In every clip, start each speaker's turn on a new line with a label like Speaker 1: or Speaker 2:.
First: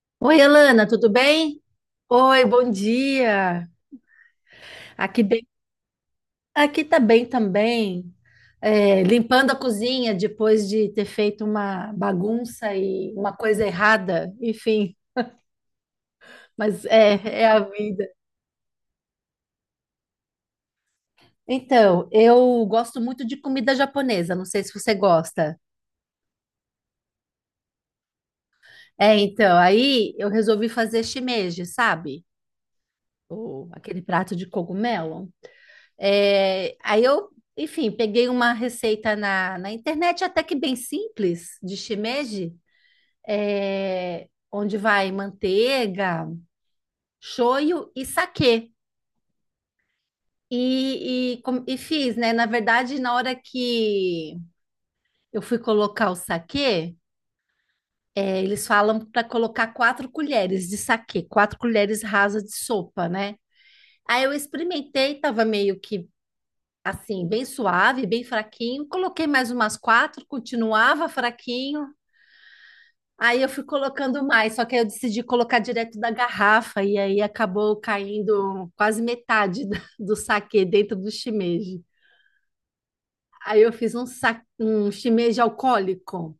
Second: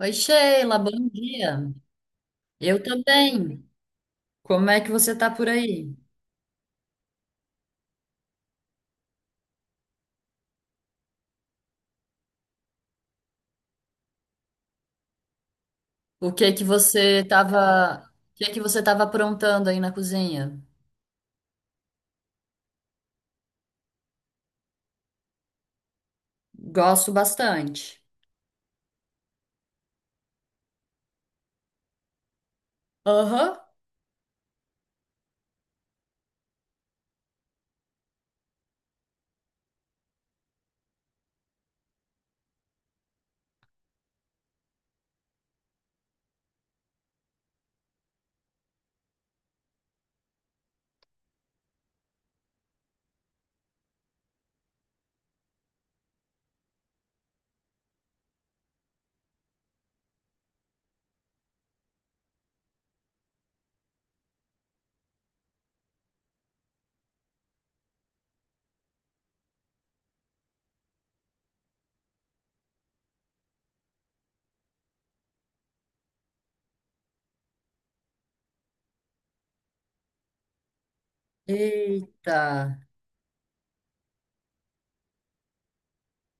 Speaker 1: Oi,
Speaker 2: Oi,
Speaker 1: Sheila,
Speaker 2: Alana,
Speaker 1: bom
Speaker 2: tudo bem?
Speaker 1: dia.
Speaker 2: Oi, bom
Speaker 1: Eu também.
Speaker 2: dia.
Speaker 1: Como é que você
Speaker 2: Aqui
Speaker 1: tá
Speaker 2: bem,
Speaker 1: por aí?
Speaker 2: aqui tá bem também. Limpando a cozinha depois de ter feito uma bagunça e uma coisa errada, enfim,
Speaker 1: O que é que
Speaker 2: mas
Speaker 1: você
Speaker 2: é a
Speaker 1: tava,
Speaker 2: vida.
Speaker 1: o que é que você tava aprontando aí na cozinha?
Speaker 2: Então, eu gosto muito de comida japonesa, não sei se você gosta.
Speaker 1: Gosto bastante.
Speaker 2: Então, aí eu resolvi fazer shimeji, sabe?
Speaker 1: Aham.
Speaker 2: O, aquele prato de cogumelo. É, aí eu, enfim, peguei uma receita na internet até que bem simples de shimeji, onde vai manteiga, shoyu e saquê. E fiz, né? Na verdade, na hora que eu fui colocar o saquê, eles falam para colocar quatro colheres de saquê, quatro colheres rasas de sopa, né? Aí eu experimentei, tava meio que assim, bem suave, bem fraquinho. Coloquei mais umas quatro, continuava fraquinho. Aí eu fui colocando mais, só que aí eu decidi colocar direto da garrafa e aí acabou caindo quase metade do saquê dentro do shimeji.
Speaker 1: Eita,
Speaker 2: Aí eu fiz um, sa um shimeji alcoólico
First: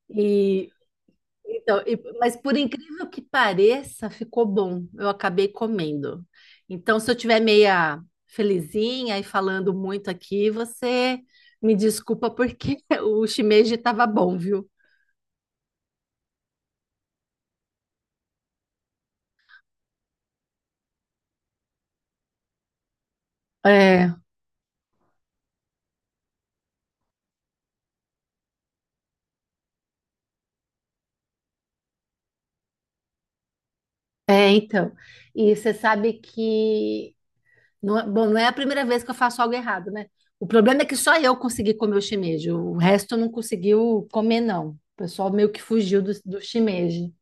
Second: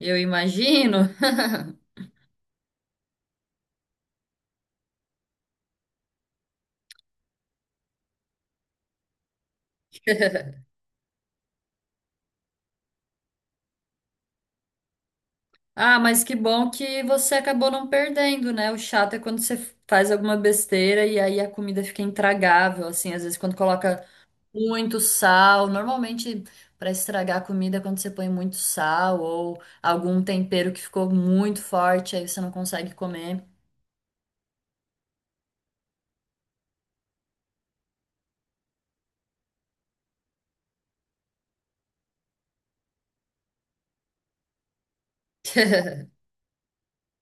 Speaker 1: eu
Speaker 2: e
Speaker 1: imagino.
Speaker 2: então, mas por incrível que pareça, ficou bom. Eu acabei comendo. Então, se eu tiver meia felizinha e falando muito aqui, você me desculpa porque o shimeji estava bom, viu?
Speaker 1: Ah, mas que bom que você acabou não perdendo, né? O chato é quando você faz alguma besteira e aí a comida fica intragável, assim, às vezes quando coloca
Speaker 2: É,
Speaker 1: muito sal. Normalmente, para estragar a comida, é quando você põe muito sal ou algum tempero que ficou muito forte, aí você não consegue comer.
Speaker 2: então. E você sabe que não, bom, não é a primeira vez que eu faço algo errado, né? O problema é que só eu consegui comer o shimeji, o resto não conseguiu comer, não. O pessoal meio que fugiu do shimeji.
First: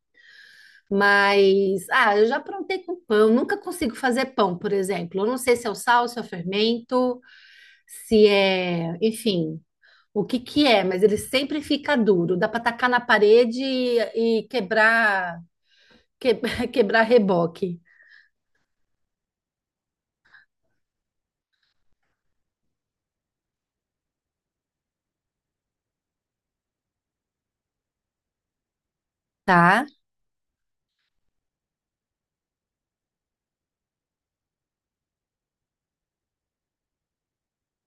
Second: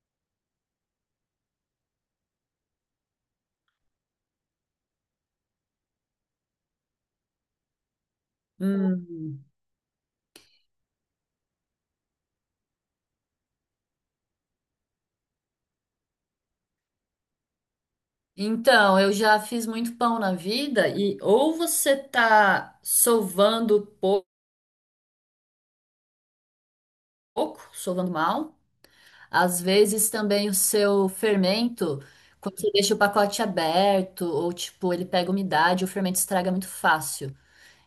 Speaker 2: Mas, ah, eu já aprontei com pão. Nunca consigo fazer pão, por exemplo. Eu não sei se é o sal, se é o fermento, se é,
Speaker 1: Hum.
Speaker 2: enfim, o que que é, mas ele sempre fica duro. Dá para tacar na parede e quebrar, que- quebrar reboque,
Speaker 1: Então, eu já fiz muito pão na vida e ou você tá sovando pouco, sovando mal, às
Speaker 2: tá?
Speaker 1: vezes também o seu fermento, quando você deixa o pacote aberto ou tipo, ele pega umidade, o fermento estraga muito fácil.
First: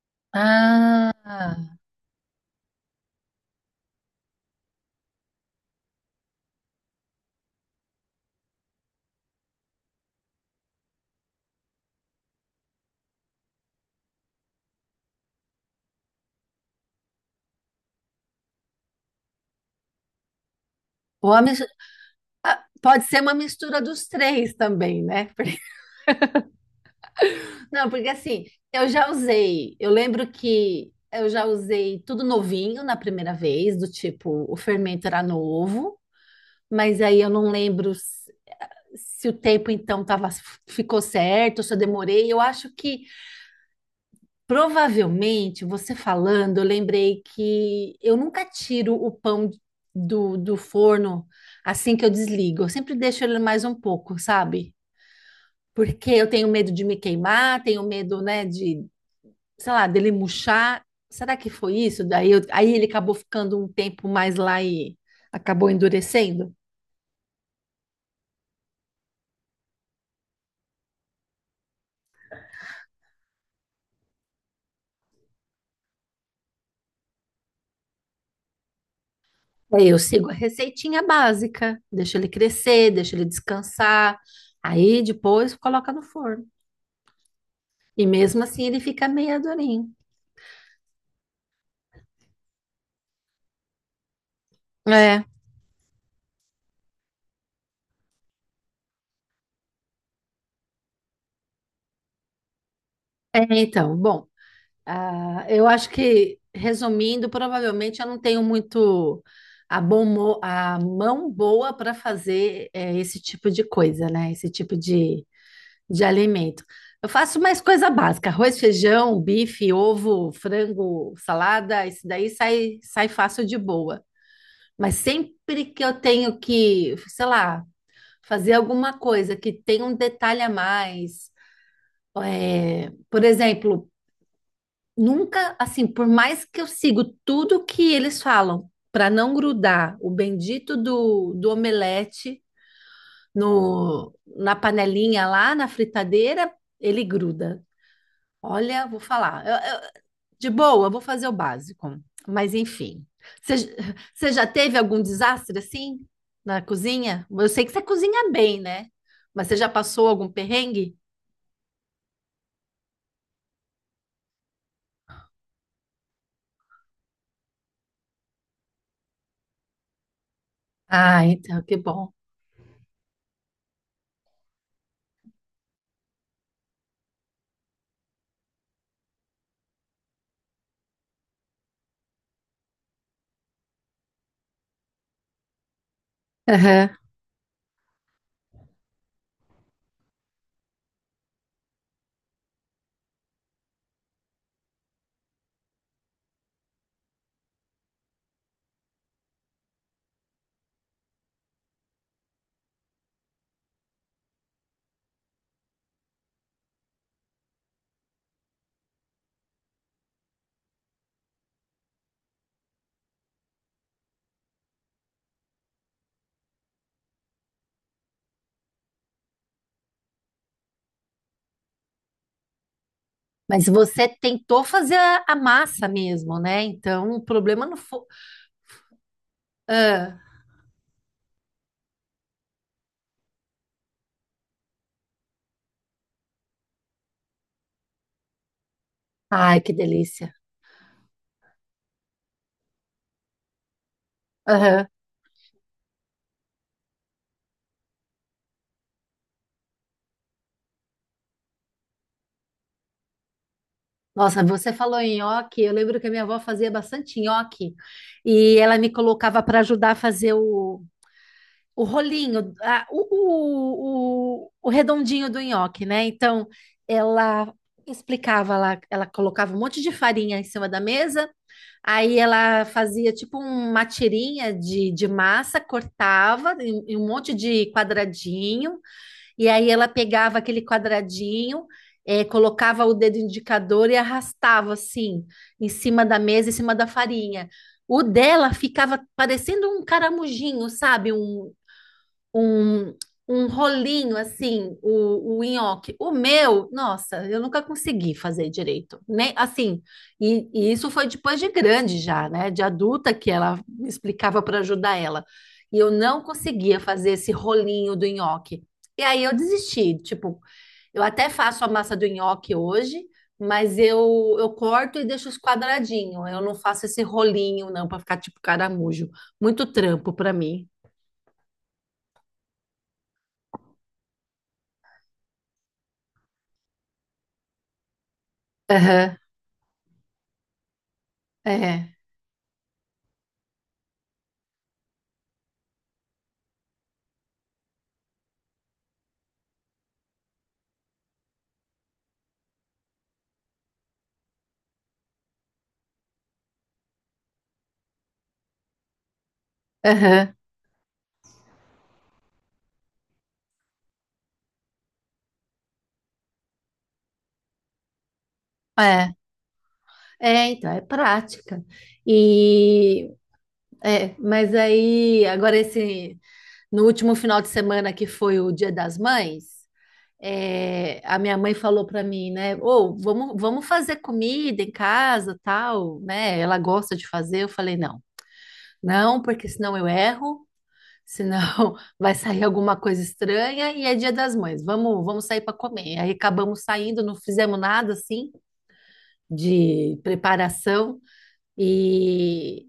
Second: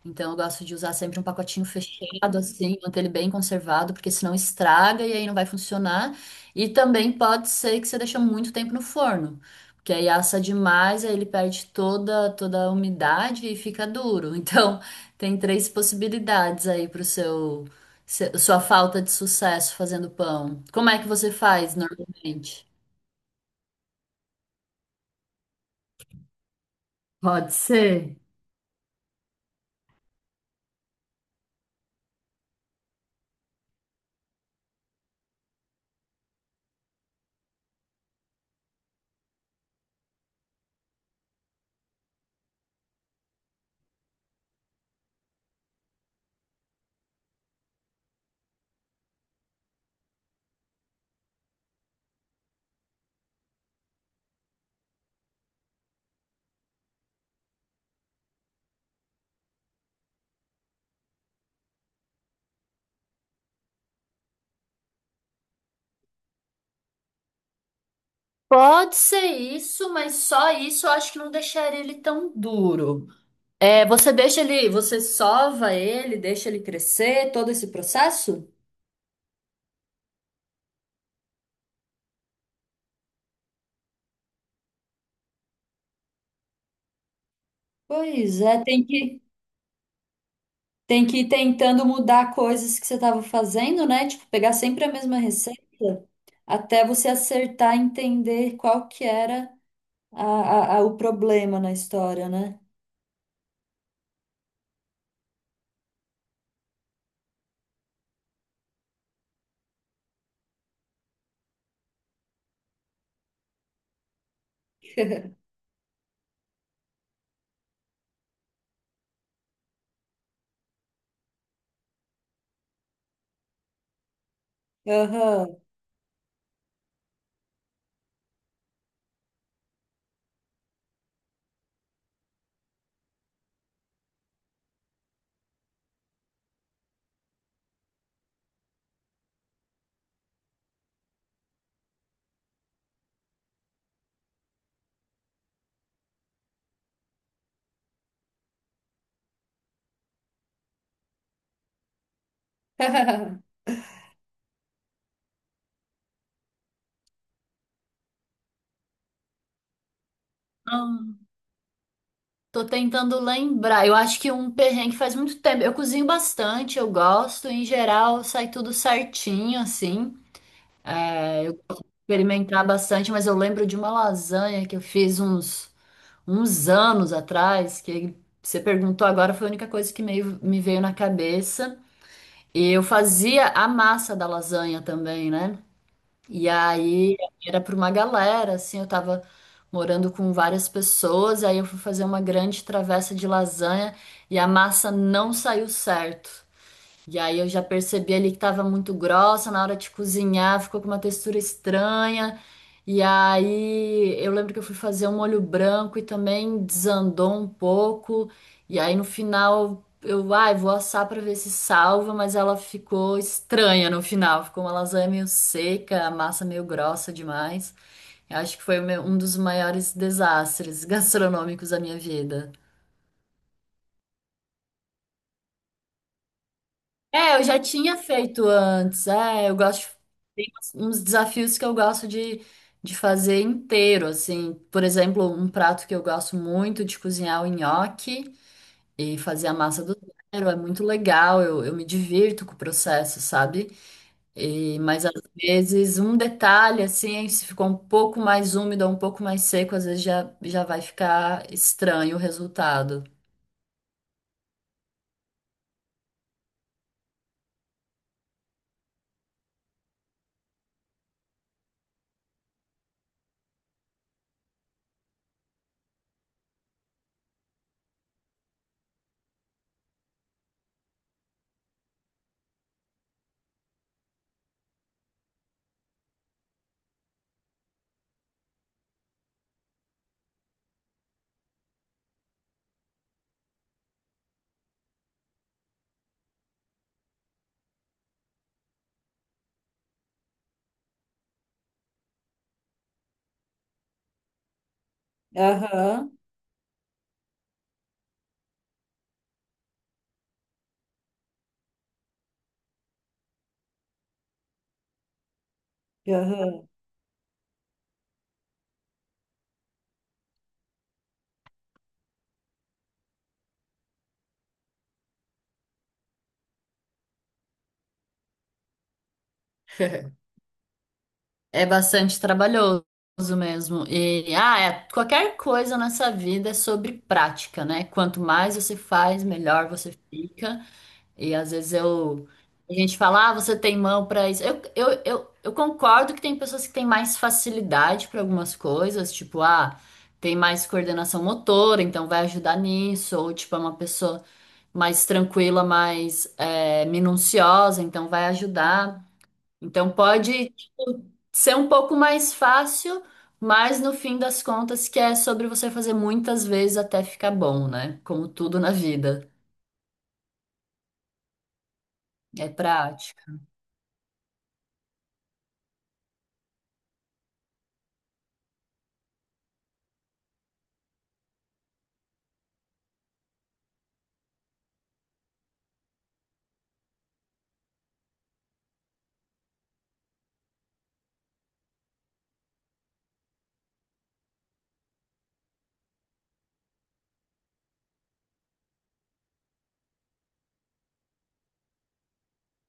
Speaker 1: Então eu gosto de usar sempre um pacotinho
Speaker 2: Ah,
Speaker 1: fechado, assim, manter ele bem conservado, porque senão estraga e aí não vai funcionar. E também pode ser que você deixe muito tempo no forno, porque aí assa demais, aí ele perde toda, toda a umidade e fica duro. Então tem três possibilidades aí para o seu, sua falta de sucesso fazendo pão. Como é que
Speaker 2: Ou
Speaker 1: você
Speaker 2: a mis-
Speaker 1: faz normalmente?
Speaker 2: pode ser uma mistura dos três também, né?
Speaker 1: Pode
Speaker 2: Não, porque
Speaker 1: ser.
Speaker 2: assim, eu já usei. Eu lembro que eu já usei tudo novinho na primeira vez, do tipo, o fermento era novo, mas aí eu não lembro se, se o tempo então tava, ficou certo, se eu demorei. Eu acho que provavelmente, você falando, eu lembrei que eu nunca tiro o pão do forno assim que eu desligo. Eu sempre deixo ele mais um pouco, sabe? Porque eu tenho medo de me queimar, tenho medo, né, de sei lá, dele murchar. Será que foi isso? Aí ele acabou ficando um tempo mais lá e acabou endurecendo.
Speaker 1: Pode ser isso, mas só isso eu acho que não deixaria ele tão duro. É, você deixa ele, você sova ele, deixa ele crescer, todo esse processo?
Speaker 2: Daí eu sigo a receitinha básica, deixo ele crescer, deixo ele descansar. Aí depois coloca no forno. E
Speaker 1: Pois
Speaker 2: mesmo
Speaker 1: é,
Speaker 2: assim ele
Speaker 1: tem
Speaker 2: fica
Speaker 1: que,
Speaker 2: meio durinho.
Speaker 1: tem que ir tentando mudar coisas que você estava fazendo, né? Tipo, pegar sempre a mesma
Speaker 2: É,
Speaker 1: receita até você acertar e entender qual que era o problema na história, né?
Speaker 2: bom, ah, eu acho que, resumindo, provavelmente eu não tenho muito a mão boa para fazer esse tipo de coisa, né? Esse tipo de alimento. Eu faço mais coisa básica: arroz, feijão, bife, ovo, frango, salada. Isso daí sai fácil de boa. Mas
Speaker 1: Aham.
Speaker 2: sempre que eu tenho que, sei lá, fazer alguma coisa que tenha um detalhe a mais, por exemplo, nunca, assim, por mais que eu sigo tudo que eles falam, para não grudar o bendito do omelete no, na panelinha lá, na fritadeira, ele gruda. Olha, vou falar. De boa, vou fazer o básico. Mas enfim. Você j- você já teve algum desastre assim na cozinha? Eu sei que você cozinha bem, né? Mas você já passou algum perrengue?
Speaker 1: Hum, Tô tentando lembrar. Eu acho que um perrengue faz muito tempo. Eu cozinho bastante, eu gosto. Em geral, sai tudo certinho, assim.
Speaker 2: Ah,
Speaker 1: É, eu
Speaker 2: então, que
Speaker 1: gosto de
Speaker 2: bom.
Speaker 1: experimentar bastante, mas eu lembro de uma lasanha que eu fiz uns, uns anos atrás, que você perguntou agora, foi a única coisa que meio, me veio na cabeça. E eu fazia a massa da lasanha também, né? E
Speaker 2: Aham.
Speaker 1: aí era para uma galera, assim, eu tava morando com várias pessoas, aí eu fui fazer uma grande travessa de lasanha e a massa não saiu certo. E aí eu já percebi ali que tava muito grossa na hora de cozinhar, ficou com uma textura estranha. E aí eu lembro que eu fui fazer um molho branco e também desandou um pouco. E aí no final eu, ai, vou assar pra ver se salva, mas ela ficou estranha no final, ficou uma lasanha meio seca, a massa meio grossa demais. Eu acho que foi o meu- um dos maiores desastres gastronômicos da minha vida.
Speaker 2: Mas você tentou fazer a massa mesmo, né? Então, o
Speaker 1: É, eu já
Speaker 2: problema não
Speaker 1: tinha
Speaker 2: foi.
Speaker 1: feito antes. É, eu gosto.
Speaker 2: Ah.
Speaker 1: Tem uns desafios que eu gosto de fazer inteiro, assim. Por exemplo, um prato que eu gosto muito de cozinhar é o nhoque e fazer a
Speaker 2: Ai, que
Speaker 1: massa do
Speaker 2: delícia.
Speaker 1: zero. É muito legal, eu me divirto com o processo, sabe? E,
Speaker 2: Aham.
Speaker 1: mas às vezes um detalhe, assim, se ficou um pouco mais úmido ou um pouco mais seco, às vezes já, já vai ficar estranho o resultado.
Speaker 2: Nossa, você falou em nhoque. Eu lembro que a minha avó fazia bastante nhoque e ela me colocava para ajudar a fazer o rolinho, o redondinho do nhoque, né? Então, ela explicava lá, ela colocava um monte de farinha em cima da mesa, aí ela fazia tipo uma tirinha de massa, cortava em um monte de quadradinho, e aí ela pegava aquele quadradinho, colocava o dedo indicador e arrastava assim, em cima da mesa, em cima da farinha. O dela ficava parecendo um caramujinho, sabe? Um, um rolinho assim, o nhoque. O
Speaker 1: Aham,
Speaker 2: meu, nossa, eu nunca consegui fazer direito. Nem assim, e isso foi depois de grande já, né? De adulta que ela me explicava para ajudar ela. E eu não
Speaker 1: aham.
Speaker 2: conseguia fazer esse rolinho do nhoque. E aí eu desisti, tipo, eu até faço a massa do nhoque hoje, mas eu corto e deixo os quadradinhos. Eu não faço esse rolinho, não, para ficar tipo caramujo. Muito trampo para mim.
Speaker 1: É bastante trabalhoso mesmo. E ah, é- qualquer coisa nessa vida é sobre prática, né? Quanto mais você
Speaker 2: Aham.
Speaker 1: faz, melhor você fica. E às vezes
Speaker 2: É.
Speaker 1: eu a gente fala, ah, você tem mão para isso. Eu concordo que tem pessoas que têm mais facilidade para algumas coisas, tipo, ah, tem mais coordenação motora, então vai ajudar nisso, ou tipo, é uma pessoa mais tranquila, mais minuciosa, então vai ajudar. Então
Speaker 2: Aham.
Speaker 1: pode, tipo, ser um pouco mais fácil, mas no fim das contas que é sobre você fazer muitas vezes até ficar bom, né? Como tudo na
Speaker 2: É,
Speaker 1: vida,
Speaker 2: é prática.
Speaker 1: é
Speaker 2: E,
Speaker 1: prática.
Speaker 2: mas aí, agora esse, no último final de semana que foi o Dia das Mães, a minha mãe falou para mim, né, ou vamos fazer comida em casa, tal, né, ela gosta de fazer, eu falei, não, porque senão eu erro, senão vai sair alguma coisa estranha e é Dia das Mães, vamos sair para comer. Aí acabamos saindo, não fizemos nada, assim, de preparação, E,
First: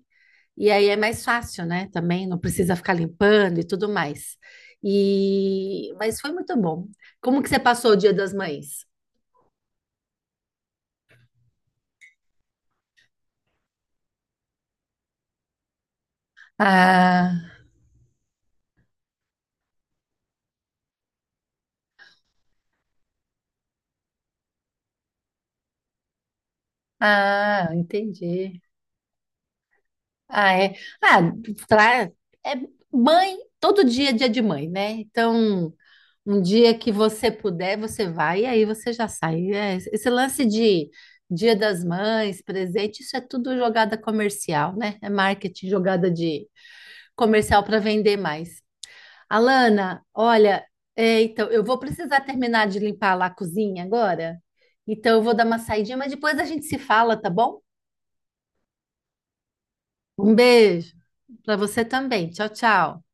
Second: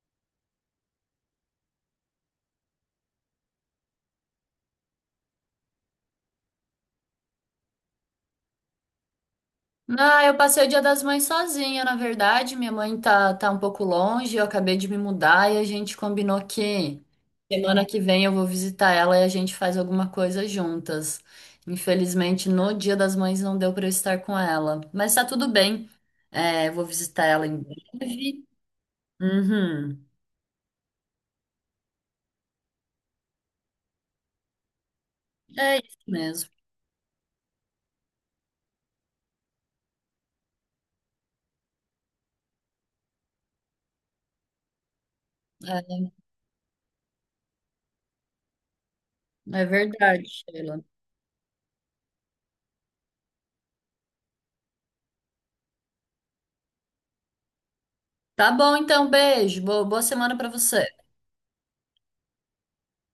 Speaker 2: e aí é mais fácil, né? Também não precisa ficar limpando e tudo mais. E, mas foi muito bom. Como que você passou o Dia das Mães?
Speaker 1: Ah, eu passei o Dia das Mães sozinha, na verdade. Minha mãe tá, tá um pouco longe, eu acabei de me mudar e a gente combinou que
Speaker 2: Ah,
Speaker 1: semana que vem eu vou visitar ela e a gente faz alguma coisa juntas. Infelizmente, no Dia das Mães não deu pra eu estar com ela, mas tá tudo bem. É, eu vou visitar ela em
Speaker 2: ah,
Speaker 1: breve.
Speaker 2: entendi.
Speaker 1: Uhum.
Speaker 2: Ah, é. Ah, tra- é mãe, todo dia é dia de mãe, né? Então,
Speaker 1: É isso
Speaker 2: um
Speaker 1: mesmo.
Speaker 2: dia que você puder, você vai e aí você já sai. É, esse lance de Dia das Mães, presente, isso é tudo jogada comercial, né? É marketing,
Speaker 1: É,
Speaker 2: jogada de comercial para vender mais.
Speaker 1: é
Speaker 2: Alana,
Speaker 1: verdade,
Speaker 2: olha,
Speaker 1: Sheila.
Speaker 2: então eu vou precisar terminar de limpar lá a cozinha agora. Então eu vou dar uma saidinha, mas depois a gente se fala, tá bom?
Speaker 1: Tá bom, então, beijo. Boa
Speaker 2: Um
Speaker 1: semana pra você.
Speaker 2: beijo para você também. Tchau, tchau.